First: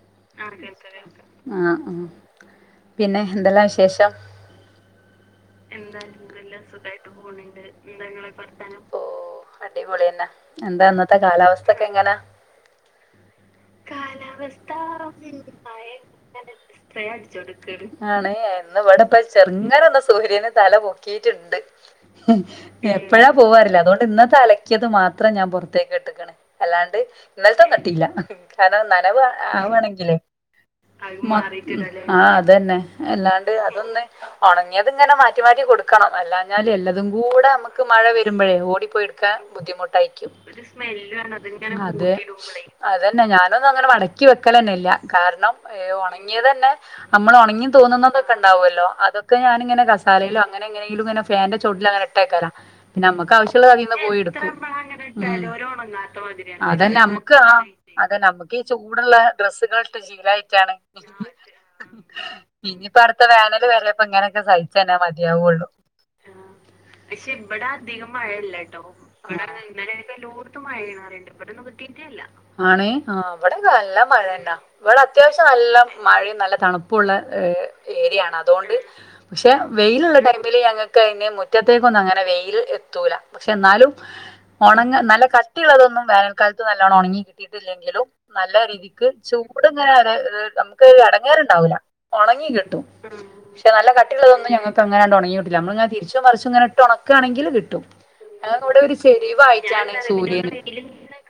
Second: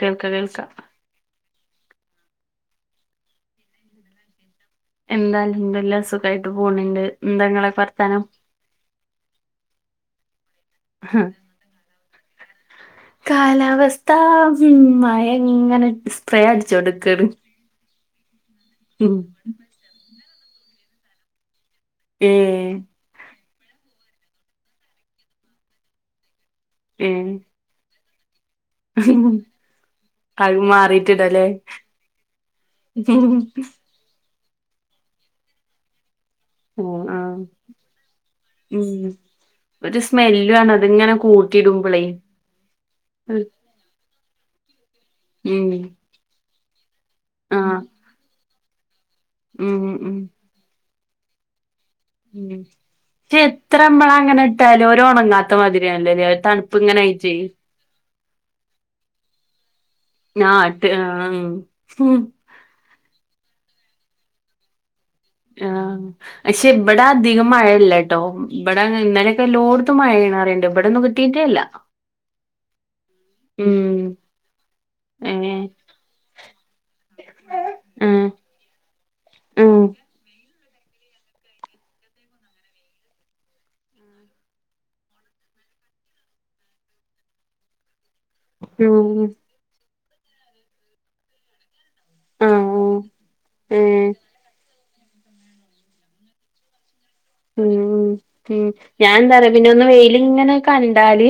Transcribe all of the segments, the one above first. കേൾക്ക കേൾക്കാം കേക്ക കേക്കാ ആഹ് ആഹ് പിന്നെ എന്തെല്ലാം വിശേഷം എന്താ ഇങ്ങേല്ലാം സുഖായിട്ട് പോണ്‌ണ്ട് എന്താ ങ്ങളെക്കെ വർത്താനം പ്പോ അടിപൊളിയന്നെ എന്താ ഇന്നത്തെ കാലാവസ്ഥ ഒക്കെ എങ്ങനാ കാലാവസ്ഥ മ്മ് മഴ ഇങ്ങനെ സ്പ്രേ അടിച്ചോണ്ട്ക്കാണ് ആണേ ഇന്നിവിടെ ഉം ഇപ്പ ചെറുങ്ങനൊന്ന സൂര്യന് തല പൊക്കീട്ടുണ്ട് ഉം ഏഹ് എപ്പഴാ പോവാറില്ല അതുകൊണ്ട് ഇന്നത്തെ അലക്കിയത് മാത്രം ഞാൻ പുറത്തേക്ക് ഇട്ടേക്കണെ അല്ലാണ്ട് ഏഹ് ഇന്നലത്തെ കട്ടീല്ലാ കാരണം നനവെ ആവാണെങ്കിലേ അത് മാറിട്ടിടലേ ആ അതന്നെ അല്ലാണ്ട് ആഹ് അതൊന്നെ ഒണങ്ങിയതിങ്ങനെ മാറ്റി മാറ്റി കൊടുക്ക് ക്കണം അല്ലാഞ്ഞല് എല്ലതും ആഹ് കൂടെ നമ്മക്ക് മഴ വരുമ്പഴേ ഓടിപ്പോയെ ഉം ടുക്കാൻ ഒരു ബുദ്ധിമുട്ടായിക്കും സ്മെല്ലു ആണ് അതിങ്ങനെ കൂട്ടിയിടുമ്പളേ അതെ അതെ പിന്നെ ഞാനൊന്നും അങ്ങനെ മടക്കി വെക്കലന്നെ ഇല്ല കാരണം ഉം ഈ ഒണങ്ങിയതന്നെ അമ്മളൊണങ്ങി ആഹ് തോന്നുന്നതൊക്കെ ഉണ്ടാവുമല്ലോ അതൊക്കെ ഉം ഞാനിങ്ങനെ ഉം കസാലയിലാക് അങ്ങനെ എങ്ങനെങ്കിലും ഇങ്ങനെ ഫാന്റെ ചോട്ടിലങ്ങനെ ട്ടേക്കല്ല ഉം പിന്നാ മ്മക്ക് പക്ഷെ ആവശ്യൊള്ള എത്ര അതിന്ന് നമ്മള് പോയി അങ്ങനെ എടുക്കും ഇട്ടാലും ഒരു ഉം ഒണങ്ങാത്ത മാതിരിയാണല്ലോല്ലേ തണുപ്പ് ഇങ്ങനെ അതന്നെ മ്മ ആയിട്ടേ ക്കാ ആഹ് അതന്നെ നമ്മുക്കീ ചൂടുള്ളേ ഡ്രസ്സുകളിട്ട് ആഹ് ശീലായിട്ടാണ് ഇട്ട് ആഹ് ഉം ഇനിയിപ്പ അടുത്ത വേനലു വരപ്പ ഇങ്ങനെയൊക്കെ സഹി ആ ശ്ശേ ഇവിടധികം മഴയില്ലേട്ടോ ഇവിട ഇന്നേലൊക്കെ ലോഡ് ത്തു മഴയിണറിയെണ്ടു ഇബിടുന്നു കിട്ടീട്ടേ ഇല്ല ആണേ ആ അവിടെ നല്ല ഉം മഴേന്നാ ഇവിടത്യാശം ഏഹ് നല്ല മഴേം നല്ല തണുപ്പുള്ള ഏ ആഹ് ഏരിയാണ് അതോണ്ട് പക്ഷെ ഉം വെയിലുള്ള ടൈമിലെ ഞങ്ങക്ക് അയിന് മുറ്റത്തേക്കൊന്നും അങ്ങനെ വെയിൽ എത്തൂല പക്ഷെ എന്നാലും ഉണങ്ങ് നല്ല കട്ടിയുള്ളതൊന്നും വേനൽക്കാലത്ത് നല്ലോണം ഒണങ്ങി കിട്ട് കിട്ടിയിട്ടില്ലെങ്കിലും നല്ല രീതിക്ക് ഉം ചൂടിങ്ങനെ ര് ര് നമുക്ക് എടങ്ങേറുണ്ടാവൂല ഒണങ്ങി ആഹ് കിട്ടും പക്ഷെ നല്ല ഏഹ് കട്ടിയു ള്ളതൊന്നും ഞങ്ങക്കങ്ങനാണ്ടെ ഒണങ്ങി കിട്ടൂല നമ്മളിങ്ങനെ തിരിച്ചും മറിച്ചും ഇങ്ങനെ ഇട്ടൊണക്കയാണെങ്കിൽ ഉം കിട്ടും ഉം മ്മ് ഞങ്ങൾക്ക് ഇവിടെ ഒരു ഞാൻ ന്തറിയോ പിന്നെ ഒന്ന് ചെരിവായിട്ടാണ് വെയിലിങ്ങനെ സൂര്യന് കണ്ടാല്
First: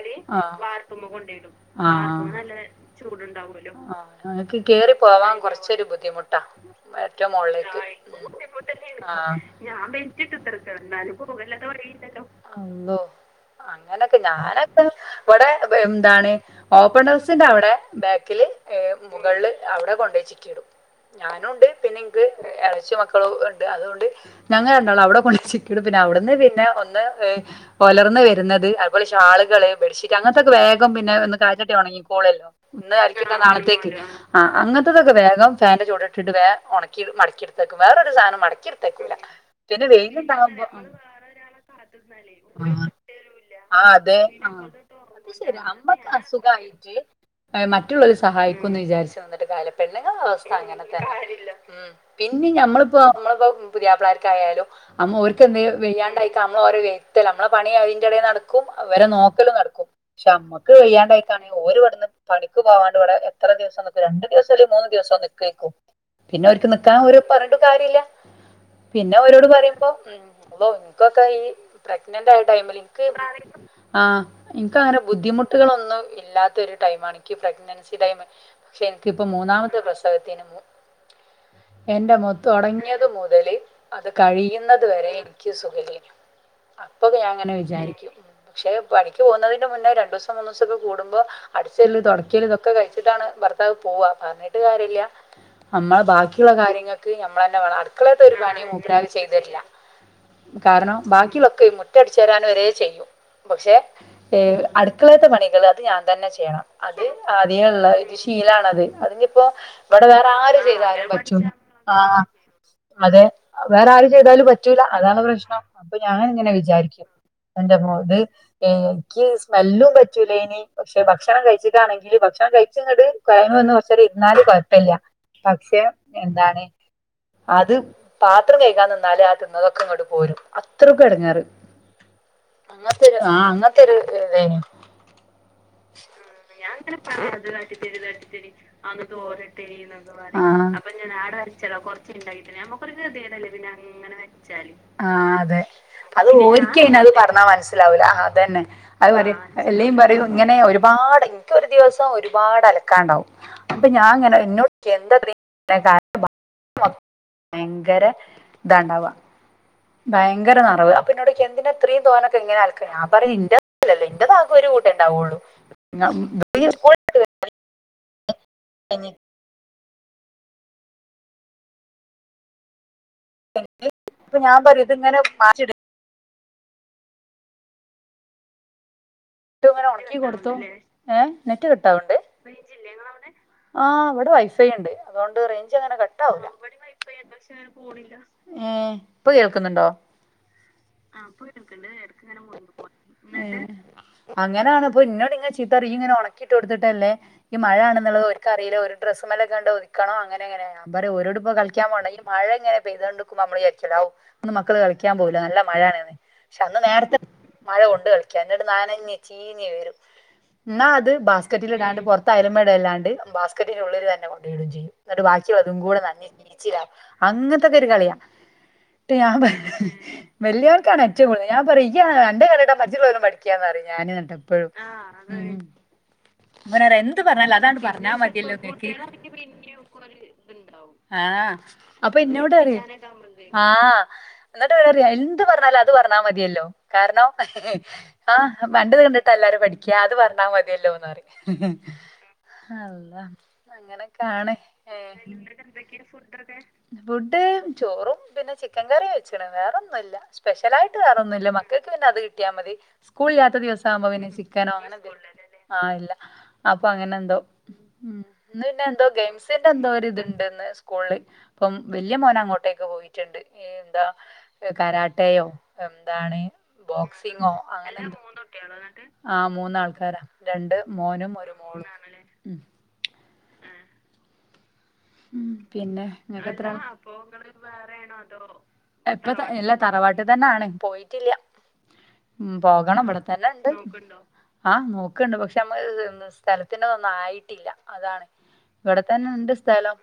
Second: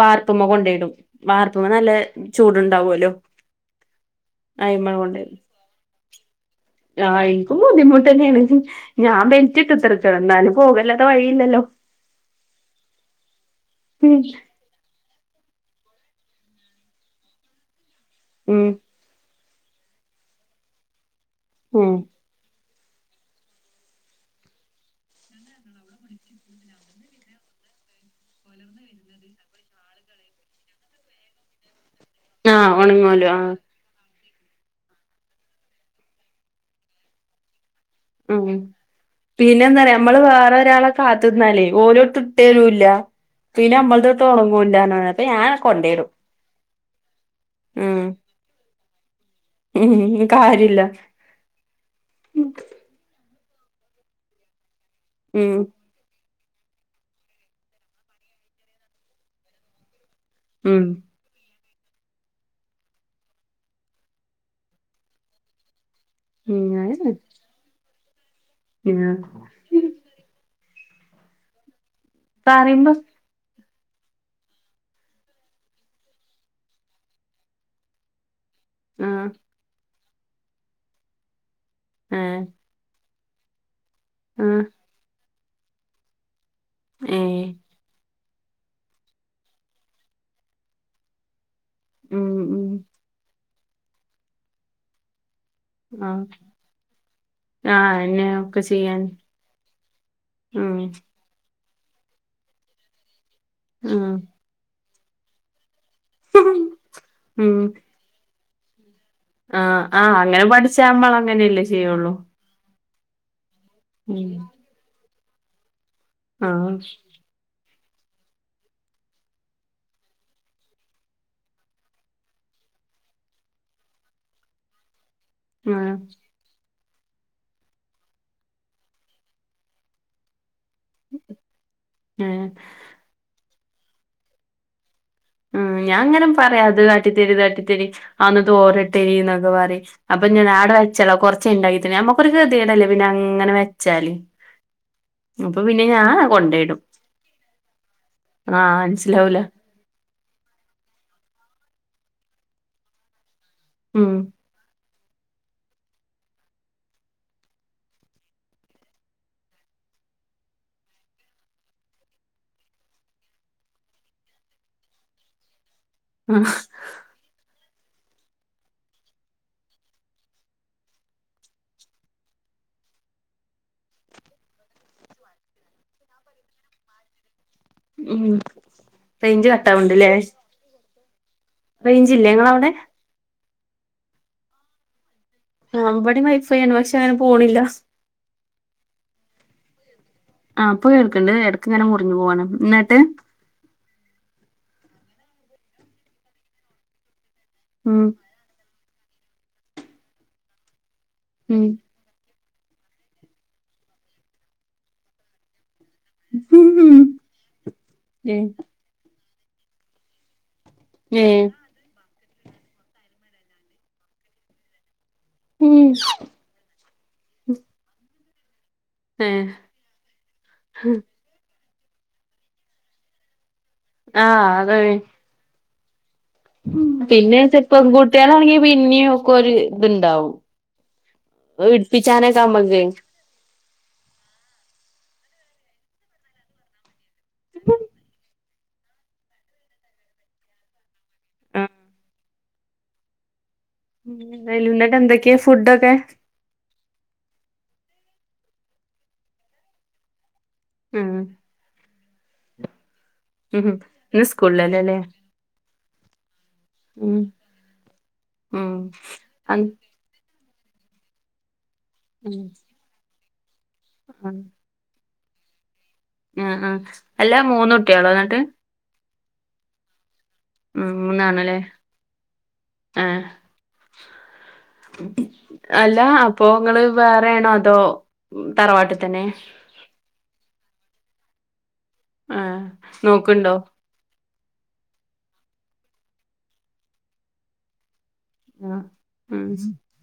വാർ ആ ട്ടുമ്മ കൊണ്ടോയിടും വാർപ്പുമ്മേ നല്ല ചൂടുണ്ടാവുവല്ലോ ഉണ്ടാവുല്ലോ ആ ങ്ങക്കെ കേറി പോവാൻ കുറച്ചൊരു ബുദ്ധിമുട്ടാ ആഹ് ഏറ്റോം എനിക്കും മോളിലേക്ക് ബുദ്ധിമുട്ട് അതിപ്പോ തന്നെയാണ് മുദ്ധിമുട്ടെന്നേണ്. ആ ഞാൻ ബെൽറ്റ് ഇട്ട് ഞാൻ കുത്തിർക്കാണ് ബെൽറ്റിട്ട് എന്നാലും കുത്രക്കാണ് പോകല്ലാതെ ഇന്നാലും വഴിയില്ലല്ലോ പോകല്ലാതെ വഴിയില്ലല്ലോ. അള്ളോ ഉം അങ്ങനൊക്കെ ഞാന ഇവിടെ എന്താണ് ഓപ്പൺ ടെസിന്റെ അവിടെ ബാക്കിൽ ഉം. മുകളിൽ അവിടെ കൊണ്ടോയി ചിക്കിടും. ഞാനുണ്ടാ ഉം. ക്ക് എളച്ചി മക്കളും ഉണ്ട് അതുകൊണ്ട് ഞങ്ങരണ്ടാളു അവിടെ കൊണ്ടോയി ചിക്കിടും പിന്നെ അവിടുന്ന് പിന്നെ ഒന്ന് ഏ പൊലർന്നു വര്ന്നത് അതുപോലെ ഷാളുകള് ബെഡ്ഷീ അങ്ങനത്തൊക്കെ വേഗം പിന്നെ ഒന്ന് കാറ്റ് കിട്ടി ഒണങ്ങി കോളല്ലോ ആഹ് ഒന്ന് ഉണങ്ങുവല്ലോ അരിക്കുന്ന ആഹ് നാളെത്തേക്ക് ആഹ് അങ്ങത്തതൊക്കെ വേഗം ഫാന്റെ ചൂടട്ടിട്ട് വേം ഒണക്കി മടക്കി എട് ഉം പിന്നെ പിന്നെന്താറിയോ അമ്മള് വെയിലുണ്ടാവുമ്പോ വേറൊരാളെ കാത്ത്ന്നാലെ ഓലോട്ടു തെരൂല്ല പിന്നെ ആ അതെ അമ്മൾതൊട്ട് ആ ഒണങ്ങൂലന്ന് പറ അത് ശരിയാ അമ്മക്ക്അസുഖായിറ്റ് ഉം മറ്റുള്ളൊരു സഹായിക്കുന്ന് വിചാരിച്ച് നിന്നി ട്ട്ക്കായാലും പെണ്ണ് ങ്ങളെ ഉം അവസ്ഥ കാര്യല്ല അങ്ങനെ തന്നെ. കാര്യല്ല ഉം പിന്നീം ഞമ്മള്പോ അമ്മളിപ്പോ പുതിയാപ്പളാർക്കായാലും അമ്മ ഉം ഓർക്കെന്തേലും വയ്യാണ്ടായി ക്കഅമ്മളഓരൊ വൈതല അമ്മള പണി അയിന്റെടെ നടക്കും. അവരെ നോക്കലും നടക്കും. ഷെ അമ്മക്ക് ഉം വയ്യാണ്ടായി താണ് ഓര് ഇവ്ടന്ന് പണിക്ക് പോവാണ്ടിവിടെ എത്ര ദിവസം നിക്കും രണ്ടു ദിവസംല്ലെമൂന്ന് ദിവസം നിക്കേക്കും. പിന്നെ ഓര്ക്ക് നിക്കാ ഓര് പറഞ്ഞിട്ടും കാര്യല്ല. പിന്ന ഉം ഓരോട് പറയുമ്പോ അള്ളോ ഇൻക്കൊക്കെ ഈ പ്രഗ്നന്റായടൈമില് പറയുമ്പോ ഇൻക്ക് ഇവിടാരേം ആഹ്. ഇന്കഅങ്ങനെ ബുദ്ധിമുട്ടുകളൊന്നും ഇല്ലാതൊരു ടൈമാണ് ഇന്ക് പ്രഗ്നൻസി ടൈമ്. ഷെ എന്ക്കിപ്പൊ ആഹ് മൂന്നാമത്തെ പ്രസവത്തിനും എന്റമ്മോ ഏഹ് തൊടങ്ങിയത് മുതല് അത് ആഹ് കഴിയുന്ന ഇതുവരെ എനിക്ക് സുഖല്ലേനി അപ്പൊക്കെ ഞാൻ ഏഹ് അങ്ങനെ വിചാരിക്കും പക്ഷെ പണിക്ക് ക്ക് പോകുന്നതിന്റെ മുന്നേ രണ്ട്സോ മൂന്ന്സോക്കെ കൂടുമ്പോ അടിചോരലും ഉം തൊടക്കലും ഉം ഇതൊക്കെ കഴി ട്ടാണ് ഭർത്താവ് പോവാ പറഞ്ഞിട്ട് കാര്യയില്ല അമ്മള ആഹ് ബാക്കിയൊള്ള കാര്യങ്ങക്ക് ഞമ്മളെന്നെ വേണം ആഹ് അടുക്കളത്തെ എന്നെ ഒരു ഒക്കെ പണിയും ചെയ്യാൻ മൂപ്പരാള് ചെയ്തെരില്ല. ഉം കാരണം ബാക്കിളൊക്കെ മുറ്റടിച്ചു വാരാൻവരെ ചെയ്യും പക്ഷെ ആഹ്. ഏ അടുക്കളേത്തെ പണികള് അത് ഞാൻ തന്നെ ചെയ്യണം. അത് ഉം ആദ്യേള്ള ഒരു ഷീ ശീലാണത് അതിഞ്ഞിപ്പോ ആഹ് ഇവിട ആഹ് വേറെ അങ്ങനെ ആര് പഠിച്ചാ ചെയ്താലും പറ്റും. നമ്മളങ്ങനെയല്ലേ ആ ചെയ്യുള്ളൂ അതെ വേറെ ആര് ഉം ചെയ്താലും പറ്റൂല, അതാണ് പ്രശ്നം. അപ്പൊ ഞാനിങ്ങനെ ആഹ് വിചാരിക്കും. എന്റെമ്മോ ത് ഏ ഇക് സ്മെല്ലും പറ്റൂലേയ്നി. പക്ഷെ ഭക്ഷണം കഴിച്ചിട്ടാണെങ്കില് ഭക്ഷണം കഴിച്ചിങ്ങട് കൊഴങ്ങി വന്ന്‌ കൊറച്ചേരം ഇരുന്നാല് കൊഴപ്പില്ല. പക്ഷെ ആഹ് എന്താണ് അത് പാത്രം കഴികാ നിന്നാല് ആ തിന്നതൊക്ക ഇങ്ങോട്ട് പോരും. അത്രക്കും എടങ്ങെറ് ഏഹ് അങ്ങത്തെരു ആ അങ്ങത്തോരു ഇതായ്നു. ഉം ഞാങ്ങനെ പറയും അത് കാട്ടിത്തെരി, ഇത് കാട്ടിത്തെരി, അഒന്ന് തോരട്ടരിന്നൊക്കെ പറയും. അപ്പൊന്നോട ആഹ് ആടെ വച്ചെള കുറച്ചെഇണ്ടാക്കിതെര ഞമ്മക്കൊരു കേതേടല്ലേ പിന്നെ അങ്ങനെ വെച്ചാല് ആ അപ്പൊ അതെ. പിന്നെ ഞാൻ അത് കൊണ്ടോയിടും ഓര്ക്കെയ്നത് പറഞ്ഞാ മനസ്സിലാവൂല. ആ അതന്നെ. ആഹ് മനസ്സിലാവൂല അത്പറയും എല്ലെയീ പറയും ഇങ്ങനെ ഒരുപാട് ഇൻക്കൊരു ദിവസം ഒരുപാട് അലക്കാണ്ടാവും. അപ്പ ഉം ഞാങ്ങനെ എന്നോ കെന്താ കാ ഭയങ്കര ഇതായിണ്ടാവുക ഭയങ്കര നെറവ് അപ്പന്നോടൊയിക്കും എന്തിനാ ഇത്രയും തോനൊക്കെ ഇങ്ങനെ അലക്ക്ണേ അപ്പൊ ഞാ പറയും ഇന്റെതല്ലല്ലോ ഇന്റെതാ ഒരു കൂട്ടേ ണ്ടാവുള്ളൂ ആഹ് [unintelligible] [unintelligible] പ്പൊ ഞാ പറയും ഇത് ഇങ്ങനെ മാറ്റിട ഉം റെയിഞ്ച് ഇങ്ങനെ കട്ടാവ്ണ്ട്ല്ലേ. ഉണക്കി കൊടുത്തു ഏഹ് നെറ്റ് കട്ടാവ്‌ണ്ട് റേഞ്ചില്ലേ ഇങ്ങളവിടെ ആ ഇവടെ വൈഫൈ ഇണ്ട്. അതോണ്ട് റേഞ്ച് ആഹ് അങ്ങനെ ഇവടിം കട്ടാവൂല. വൈഫൈയാണ് പക്ഷെ അങ്ങനെ പോണില്ല ഉം ഇപ്പൊ കേൾക്കുന്നുണ്ടോ? ആഹ് പ്പോ കേൾക്ക്ണ്ട് എടക്ക്ങ്ങനെ മുറിഞ്ഞ് പോവാണ് ന്നിട്ട് ഏഹ് അങ്ങനാന്ന് ഇപ്പൊ ഇന്നോട് ഇങ്ങെ ചീത്തറിയു ഇയ്യ് ഇങ്ങനെ ഉണക്കിട്ട് കൊടുത്തിട്ടല്ലേ ഈ മഴ ഉം ആണെന്നുള്ളത് ഓ ഇക്കറിയില്ല ഒരു ഡ്രസ്സ്മേല്ങ്ങാണ്ട് ഒതുക്കാണോ അങ്ങനെങ്ങനെയാ ഞാൻ പറയു ഓരോട് ഇപ്പ ഉം കളിക്കാൻ പോണ്ട മഴ ഇങ്ങനെ പെയ്തതോണ്ടിക്കുമ്പോ നമ്മള് വിജാരിക്കോലോ ഔവ് ഇന്ന് മക്കള് കളിക്കാൻ പോവുല്ല നല്ല മഴേണ്ന്ന് പക്ഷെ അന്ന് നേരത്തെ മഴ കൊണ്ട് കളിക്കാൻ ഏഹ് എന്നിട്ട് നനഞ്ഞ് ചീഞ്ഞ് വരും ന്നാ അത് ഏഹ് ബാസ്ക്കറ്റിലിടാണ്ട് പുറത്തയലിമ്മടാണ്ട് ബാസ്ക്കറ്റിന്റെ ഉള്ളിലെന്നെ കൊണ്ടോയിടും ചെയ്യും ന്നിട്ട് വാ [unintelligible] അതുംകൂടെ [unintelligible] അങ്ങനത്തൊക്കൊരു കളിയാ ട്ട് ഞാൻ ഏഹ് പ വെല്യോർക്കാണ് ഏറ്റവും കൂടുതൽ, ഞാൻ പറയും ഈയ് അൻ്റെ കണ്ടിട്ടാണ് മറ്റുള്ളവരും പഠിക്കാന്ന് പറയും ഞാന് ന്നട്ട് ആഹ് എപ്പഴും അതാണേ ഓനറയാ എന്ത്‌ പിന്നെ പറഞ്ഞാലു അതാ ചെപ്പം പറഞ്ഞാ കുട്ടികളാണെങ്കി മതിയെലോങ്ങക് പിന്നെയും ഒക്കെ ഒരു ഇത്ണ്ടാവും ആഹ് ഇടിപ്പിച്ചാനൊക്കെ നമ്മക്ക് അപ്പൊന്നോടറിയും ആഹ് എന്നിട്ട് ഓൻപറയ എന്ത്റഞ്ഞാലും അത് പറഞ്ഞാ മതിയല്ലോ കാരണം ആഹ് ആന്റത് കണ്ടിട്ടല്ലാരും പഠിക്ക അത് പറഞ്ഞാൽ മതിയല്ലോന്ന് പറിം അള്ളാഹ് [unintelligible] എന്തൊക്കെ ഫുഡൊക്കേ ഫുഡ് ചോറും പിന്നെ ചിക്കൻ കറിം വെച്ച് ക്ക്ണ് വേറൊന്നുല്ല സ്പെഷ്യലായിട്ട് ഉം വേറൊന്നുല്ല മക്കൾക്ക് പിന്നെ അത് കിട്ടിയാ മതി സ്കൂളില്ലാത്ത ഉം ദിവസാവുമ്പോ ഇന്ന് പിന്നെ ചിക്കനോ അങ്ങനെ സ്കൂളിലല്ലല്ലേ എന്തെ ആഹ് ഇല്ല അപ്പൊ അങ്ങനെ ഉം എന്തോ ഉം ഇന്ന് ഉം പിന്നെ എന്തോ അൻ ഗെയിംസിന്റെ എന്തോ ന്തോര്ത്ണ്ട്ന്ന് സ്കൂളില് അപ്പം വല്ല്യ ഉം മോനങ്ങോട്ടേക്ക് പോയിട്ടുണ്ട് എന്താ ഉം കരാട്ടയോ എന്താണ് ആഹ് ആഹ് അല്ല ബോക്സിങ്ങോ മൂന്ന് അങ്ങനെ കുട്ടികളോ [unintelligible] എന്നിട്ട് ഇങ്ങക്ക് ആഹ് മൂന്നാൾക്കാരാ രണ്ട് ഉം മോനും മൂന്നാള് ഒരു ല്ലേ മോളും ഉം ആഹ് ഉം അല്ല പിന്നെ ഇങ്ങക്ക് എത്ര അപ്പൊങ്ങള് ആളാ വേറെണോ അതോ തറവാട് തന്നെ തറവാട്ട്തന്നാണ് പോയിട്ടില്ല ഉം ആഹ് പോകണം ഇവിടെ നോക്ക്ണ്ടോ തന്നെണ്ട്. ആഹ് നോക്കണ്ട് പക്ഷെ മ്മക്ക് സ്ഥലത്തിന്റെന്നും ആയിട്ടില്ല അതാണ് ആഹ് ഇവ്ടെ ഉം തന്നെണ്ട് സ്ഥലം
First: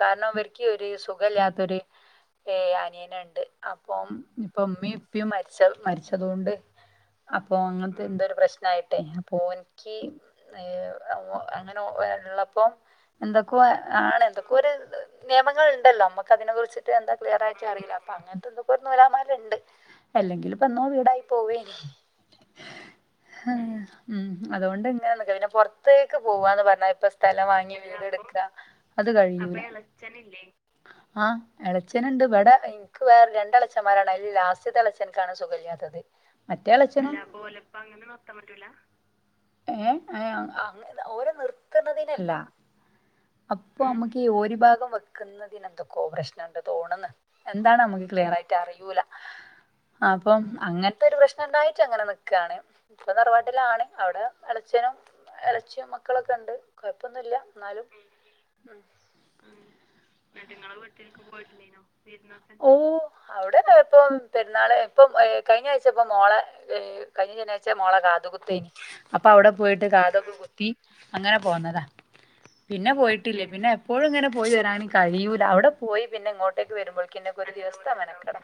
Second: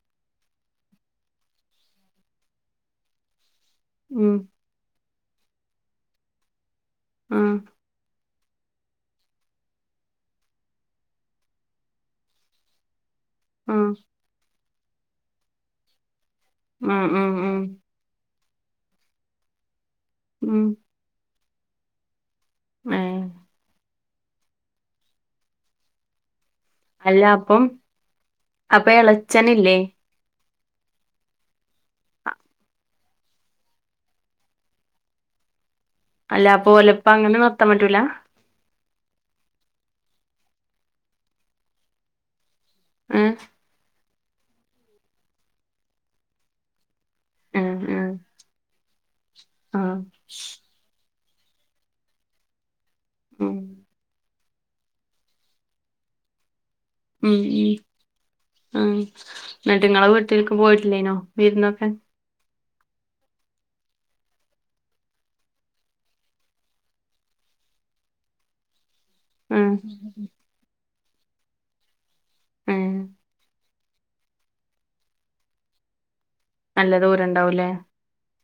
കാരണം ഇവൽക്യു ര് സുഖല്ലാത്തൊരനിയന്ണ്ട് അപ്പോ ഉം അപ്പൊ ഇമ്മീമ്മ ഉപ്പീ മരിച്ച മരിച്ചതുകൊണ്ട് അപ്പൊ ആഹ് അങ്ങനത്തെന്തോ പ്രശ്നം ചെറുതായിട്ടെ അപ്പൊ ഓൻ ക്യ അങ്ങ് അങ്ങനെ വെള്ളപ്പോം എന്തൊക്കോ ആഹ് ആണ് എന്തൊക്കോ ഒരു നിയമങ്ങളുണ്ടല്ലോ നമ്മ എനിക്കതിനെ കുറിച്ചിട്ട് ഉം എന്താ ഉം ക്ലിയർ ഉം ആയിട്ട് അറിയില്ല അപ്പൊ അങ്ങനത്തെ ന്തൊക്കെ ഒരു നൂലാമാലണ്ട് ഉം അല്ലെങ്കിലിപ്പെന്നോ വീടായി പോവേനി ഏഹ് ഉം അതോണ്ട്ങ്ങനെപിന്നെ പൊറത്തേക്ക് പോവന്ന് പറഞ്ഞപ്പ അല്ല സ്ഥലം അപ്പം വാങ്ങി വീടെട്ക്ക അപ്പൊ എളച്ചനില്ലേ ആഹ് എളച്ചന്ണ്ട് ഇബടെ ഇൻക്ക് വേറെ രണ്ട എളച്ചന്മാരാണ് അതിലെ ലാസ്റ്റ്ത്തെളച്ചൻക്കാണ് സുഖല്ലാത്തത് അല്ലപ്പോലപ്പങ്ങനെ നിർത്താൻ പറ്റൂല ഏഹ് ഏഹ് ആഹ് ഓരെ നിർത്ണതിനല്ല ഏഹ് അപ്പൊ മ്മക്കീ ഈ ഓരി ഭാഗം വെക്ക്‌ണ്തിനെന്തൊക്കൊക്കേയോ പ്രശ്നണ്ട് തോന്നണ് ആ ആ എന്താണമ്മക്ക് ക്ലിയറായിട്ടറിയൂല ആ അപ്പോ അങ്ങ ഇപ്പൊരു പ്രശ്നണ്ടായിട്ടങ്ങനെ ന്ക്കാണ് ഇപ്പ ഉം തറവാട്ടിലാണ് അവിടെ എളച്ചനും എളച്ചി മക്കളൊക്കെണ്ട് ഉം കൊഴപ്പൊന്നുല്ലന്നാലും ഉം ന്നിട്ടിങ്ങളെ വീട്ട്ക് പോയിട്ടില്ലേനോ വീരുന്നൊക്കെ ഓഹ് അവിടെല്ലാ ഇപ്പം പെരുന്നാള് ഇപ്പം കഴിഞ്ഞ ആഴ്ചപ്പോ മോളെ കഴിഞ്ഞ ശനിയാഴ്ച മോളേകാത് കുത്തേന് അപ്പൊ അവിടെ ആ പോയിട്ട് കാത്കുത്തി അങ്ങനെ പോന്നതാ ഏ പിന്നെ പോയി യിട്ടില്ല പിന്നെയെപ്പോഴു ഇങ്ങനെ പോയിവരാനും കഴിയൂല അവിടെ പോയി പിന്നെങ്ങോട്ട് നല്ല വരുമ്പോൾ ദൂരം ക്ന് ഒരു ഉണ്ടാവൂലേ ദിവസത്തെ മെനക്കട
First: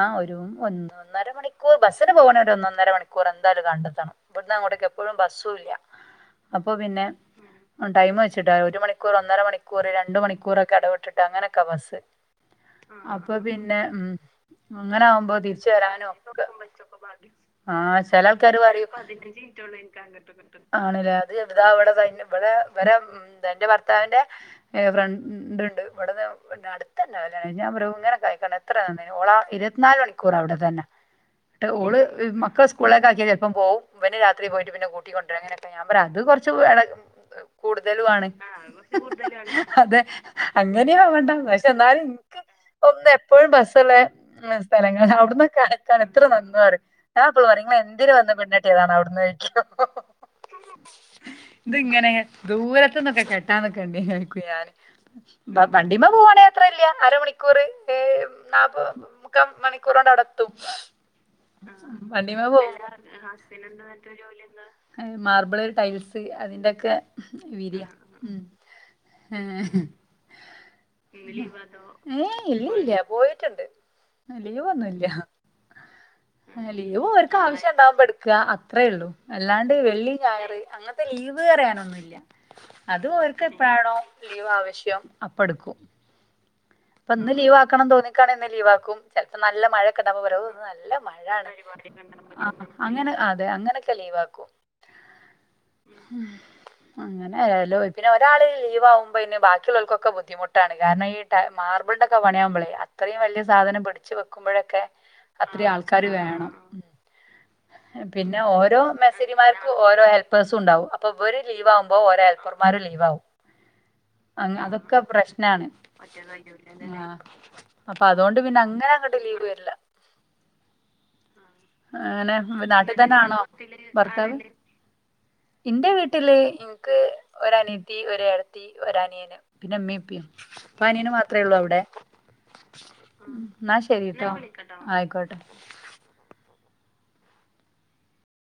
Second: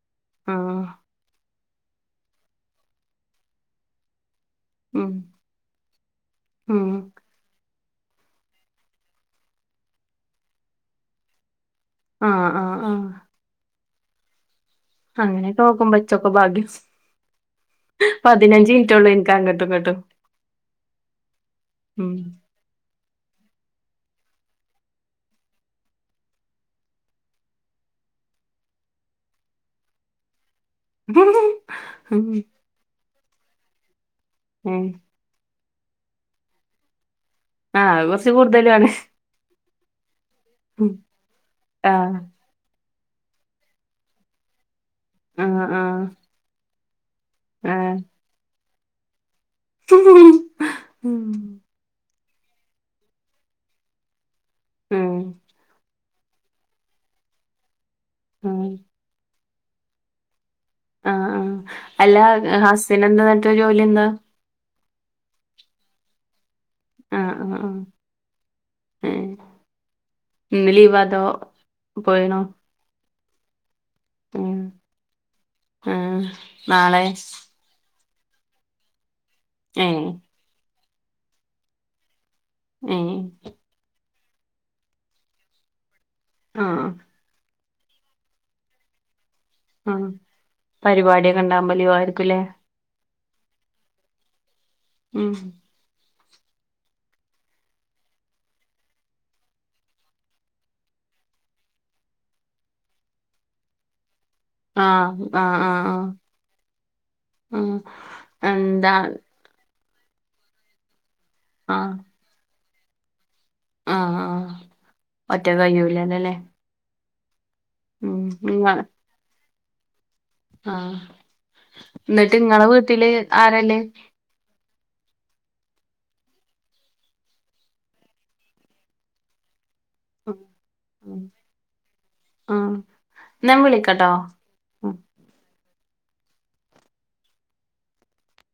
ആ ഒരു ആ ഒ ഒന്നര മണിക്കൂറ് ബസിന് പോവാണെങ്കിൽ ഒര് ഒന്നര മണിക്കൂർ എന്താലും കണ്ടെത്തണം ഇവിടുന്നങ്ങോട്ട ഉം എപ്പഴും ബസും ഇല്ല അപ്പോ ഉം പിന്നെ ടൈമ് വെച്ചിട്ട ഒരു മണി ക്കൂറ് ഒന്നര മണിക്കൂറ് രണ്ട് മണിക്കൂറെക്കെ എടവിട്ടിട്ടാ അങ്ങനൊക്കെ ബസ് ആ ആ ആ പ്പൊ പിന്നെ ഉം അങ്ങനാവുമ്പോ അങ്ങനെയൊക്കെ തിരിച്ച് നോക്കുമ്പോ ഇച്ചൊക്കെ വെരാനൊക്കെ ഭാഗ്യം ആഹ് ചെല ആൾക്കാര് പതിനഞ്ച് പറയും മിനിറ്റൊള്ളൂ ബസ്സിന്‌ എനിക്ക് സീറ്റ് അങ്ങട്ടും ഉള്ളൂ ഇങ്ങട്ടും ഇരിക്കാൻ പറ്റുന്നുണ്ട്. ആണല്ലേ അത് എന്താവിടെ ഉം ഇവിടെ വെരം തെന്റെ ഭർത്താവിന്റെ എ ഫ്രണ്ട്ണ്ട് ഇവ്ട്ന്ന് അട്ത്തെന്നെ [unintelligible] ഞാൻ പറയും ഇങ്ങനെ കായികണ് ത്രന്നെ ഓളാ ഇരുത്തിനാല് മണിക്കൂർ അവടെതെന്ന ഓള് ഉം മക്കളെ സ്കൂളിലേക്കാകി ചെല്പം പോവും ഇവന് രാത്രി പോയിട്ട് ഏ പിന്നെ കൂട്ടിക്കൊണ്ടുവര ങ്ങനെ. ഞാൻ പറ അത് കൊറച്ച് എടക് ആഹ് അത് കൊറച്ച് കൂടുതലാണ്. അതെ അങ്ങനെയാ വേണ്ടേ പക്ഷെ ആ ന്നാലും ഇന്ക്ക് ഒന്ന് എപ്പോഴും ബസ്സല്ലേ സ്ഥലങ്ങൾ ആ അവിടന്നൊക്കെ ആ എത്ര [unintelligible] ഞ പ്പളും പറയും ആ ങ്ങള് എന്തിന് വന്ന് പെണ്ണ് കെട്ടിയതാണവ്ട്ന്ന് ഉം ഇത്ങ്ങനെ ദൂരത്ത്ന്നൊക്കെ കെട്ടാന്നിക്കണ്ടിനോ ക്കു ഞാന് ഉം വണ്ടിമ്മ പോവാണേ അത്രല്ല അരമണി ക്കൂറ് ഏഹ് ഉം നാപ്പത് മുക്കാ മണിക്കൂറോണ്ടവടെത്തും ആഹ് ആഹ് അല്ല വണ്ടീമേ പോവും ഹസ്സിന് എന്താ എന്നിട്ട് ജോലി എന്താ ഈ മാർബിള്, ടൈൽസ് അയ്ന്റൊക്കെ വിരിയാ ഉം ഇന്ന് ലീവാതോ പോയെണോ? ഇന്നില്ല പോയിറ്റ്ണ്ട് ലീവൊന്നുല്ല ആഹ് ലീവ് നാളെ ഓര്ക്ക് ആവശ്യണ്ടാമ്പോ ട്ക്ക അത്രേള്ളൂ അല്ലാണ്ട് ഏഹ് വെള്ളി ഞായറ് അങ്ങൻത്തെ ലീവ്റയാനൊന്നുല്ല അത് ഏഹ് ഓൽക്ക് എപ്പഴാണോ ലീവാവശ്യം അപ്പെട്ക്കും ആഹ്. അപ്പൊന്ന് ലീവാക്കണം തോന്നിക്കാണ് ഇന്ന് ലീവാക്കും. ചെലപ്പോ നല്ല മഴൊക്കെ ആഹ് ഇണ്ടമ്പോ വരും നല്ല പരിപാടിയൊക്കെ മഴാണ്. ഉണ്ടാവുമ്പോ ലീവായിരിക്കുംല്ലേ ആഹ് അങ്ങനെ അതെ അങ്ങനൊക്കെ ലീവാക്കും ഉം ഉം [unintelligible] അങ്ങനൊലോ പിന്നെ ഒരാള് ലീവാവുമ്പ പിന്നെ ബാക്കിയുള്ളർക്കൊക്കെ ബുദ്ധിമുട്ടാണ് കാരണം ഈ മാർബിൾണ്ടോക്കെ പണിയാവുമ്പോളെ അത്രയും വലിയ സാധനം പിടിച്ചു വെ നൊക്കുമ്പോഴൊക്കെ ആഹ് ആഹ് അത്ര ആഹ് ആൾക്കാര് ആഹ് വേണം. ആഹ് പിന്നെ ഓരോ എന്താ മേസിരിയും ല്ലർക്കു ഓരോ ഹെൽപേഴ്സുണ്ടാവും. അപ്പൊ ഇവര് ആഹ് ലീവാമ്പോ ഓരോ ഹെൽപ്പർമാരും ലീവാവും. ആഹ് ആഹ് അങ് അതൊക്കെ ഒറ്റക്ക് പ്രശ്നാണ് കഴിയൂലല്ലോല്ലേ അ അപ്പ ഉം അതോണ്ട് പിന്നെ അങ്ങനങ്ങട്ട് ലീവെര്ല്ല ആ ന്ന്ട്ട് ങ്ങളെ വീട്ടില് ആരാല്ലേ ന്താണ്? ന്റെ വീട്ടില് ഇൻക്ക് ഒരനിയത്തി ഒരേട്ത്തി ഒരനിയന് പിന്നെ മ്മേം പി പ്പ നിയന് ആഹ് മാത്രേള്ളൂ അവടെ ആഹ് എന്നാ ഞാൻ ന്നാ ശെരിട്ടോ വിളിക്കാട്ടോ ആയിക്കോട്ടെ.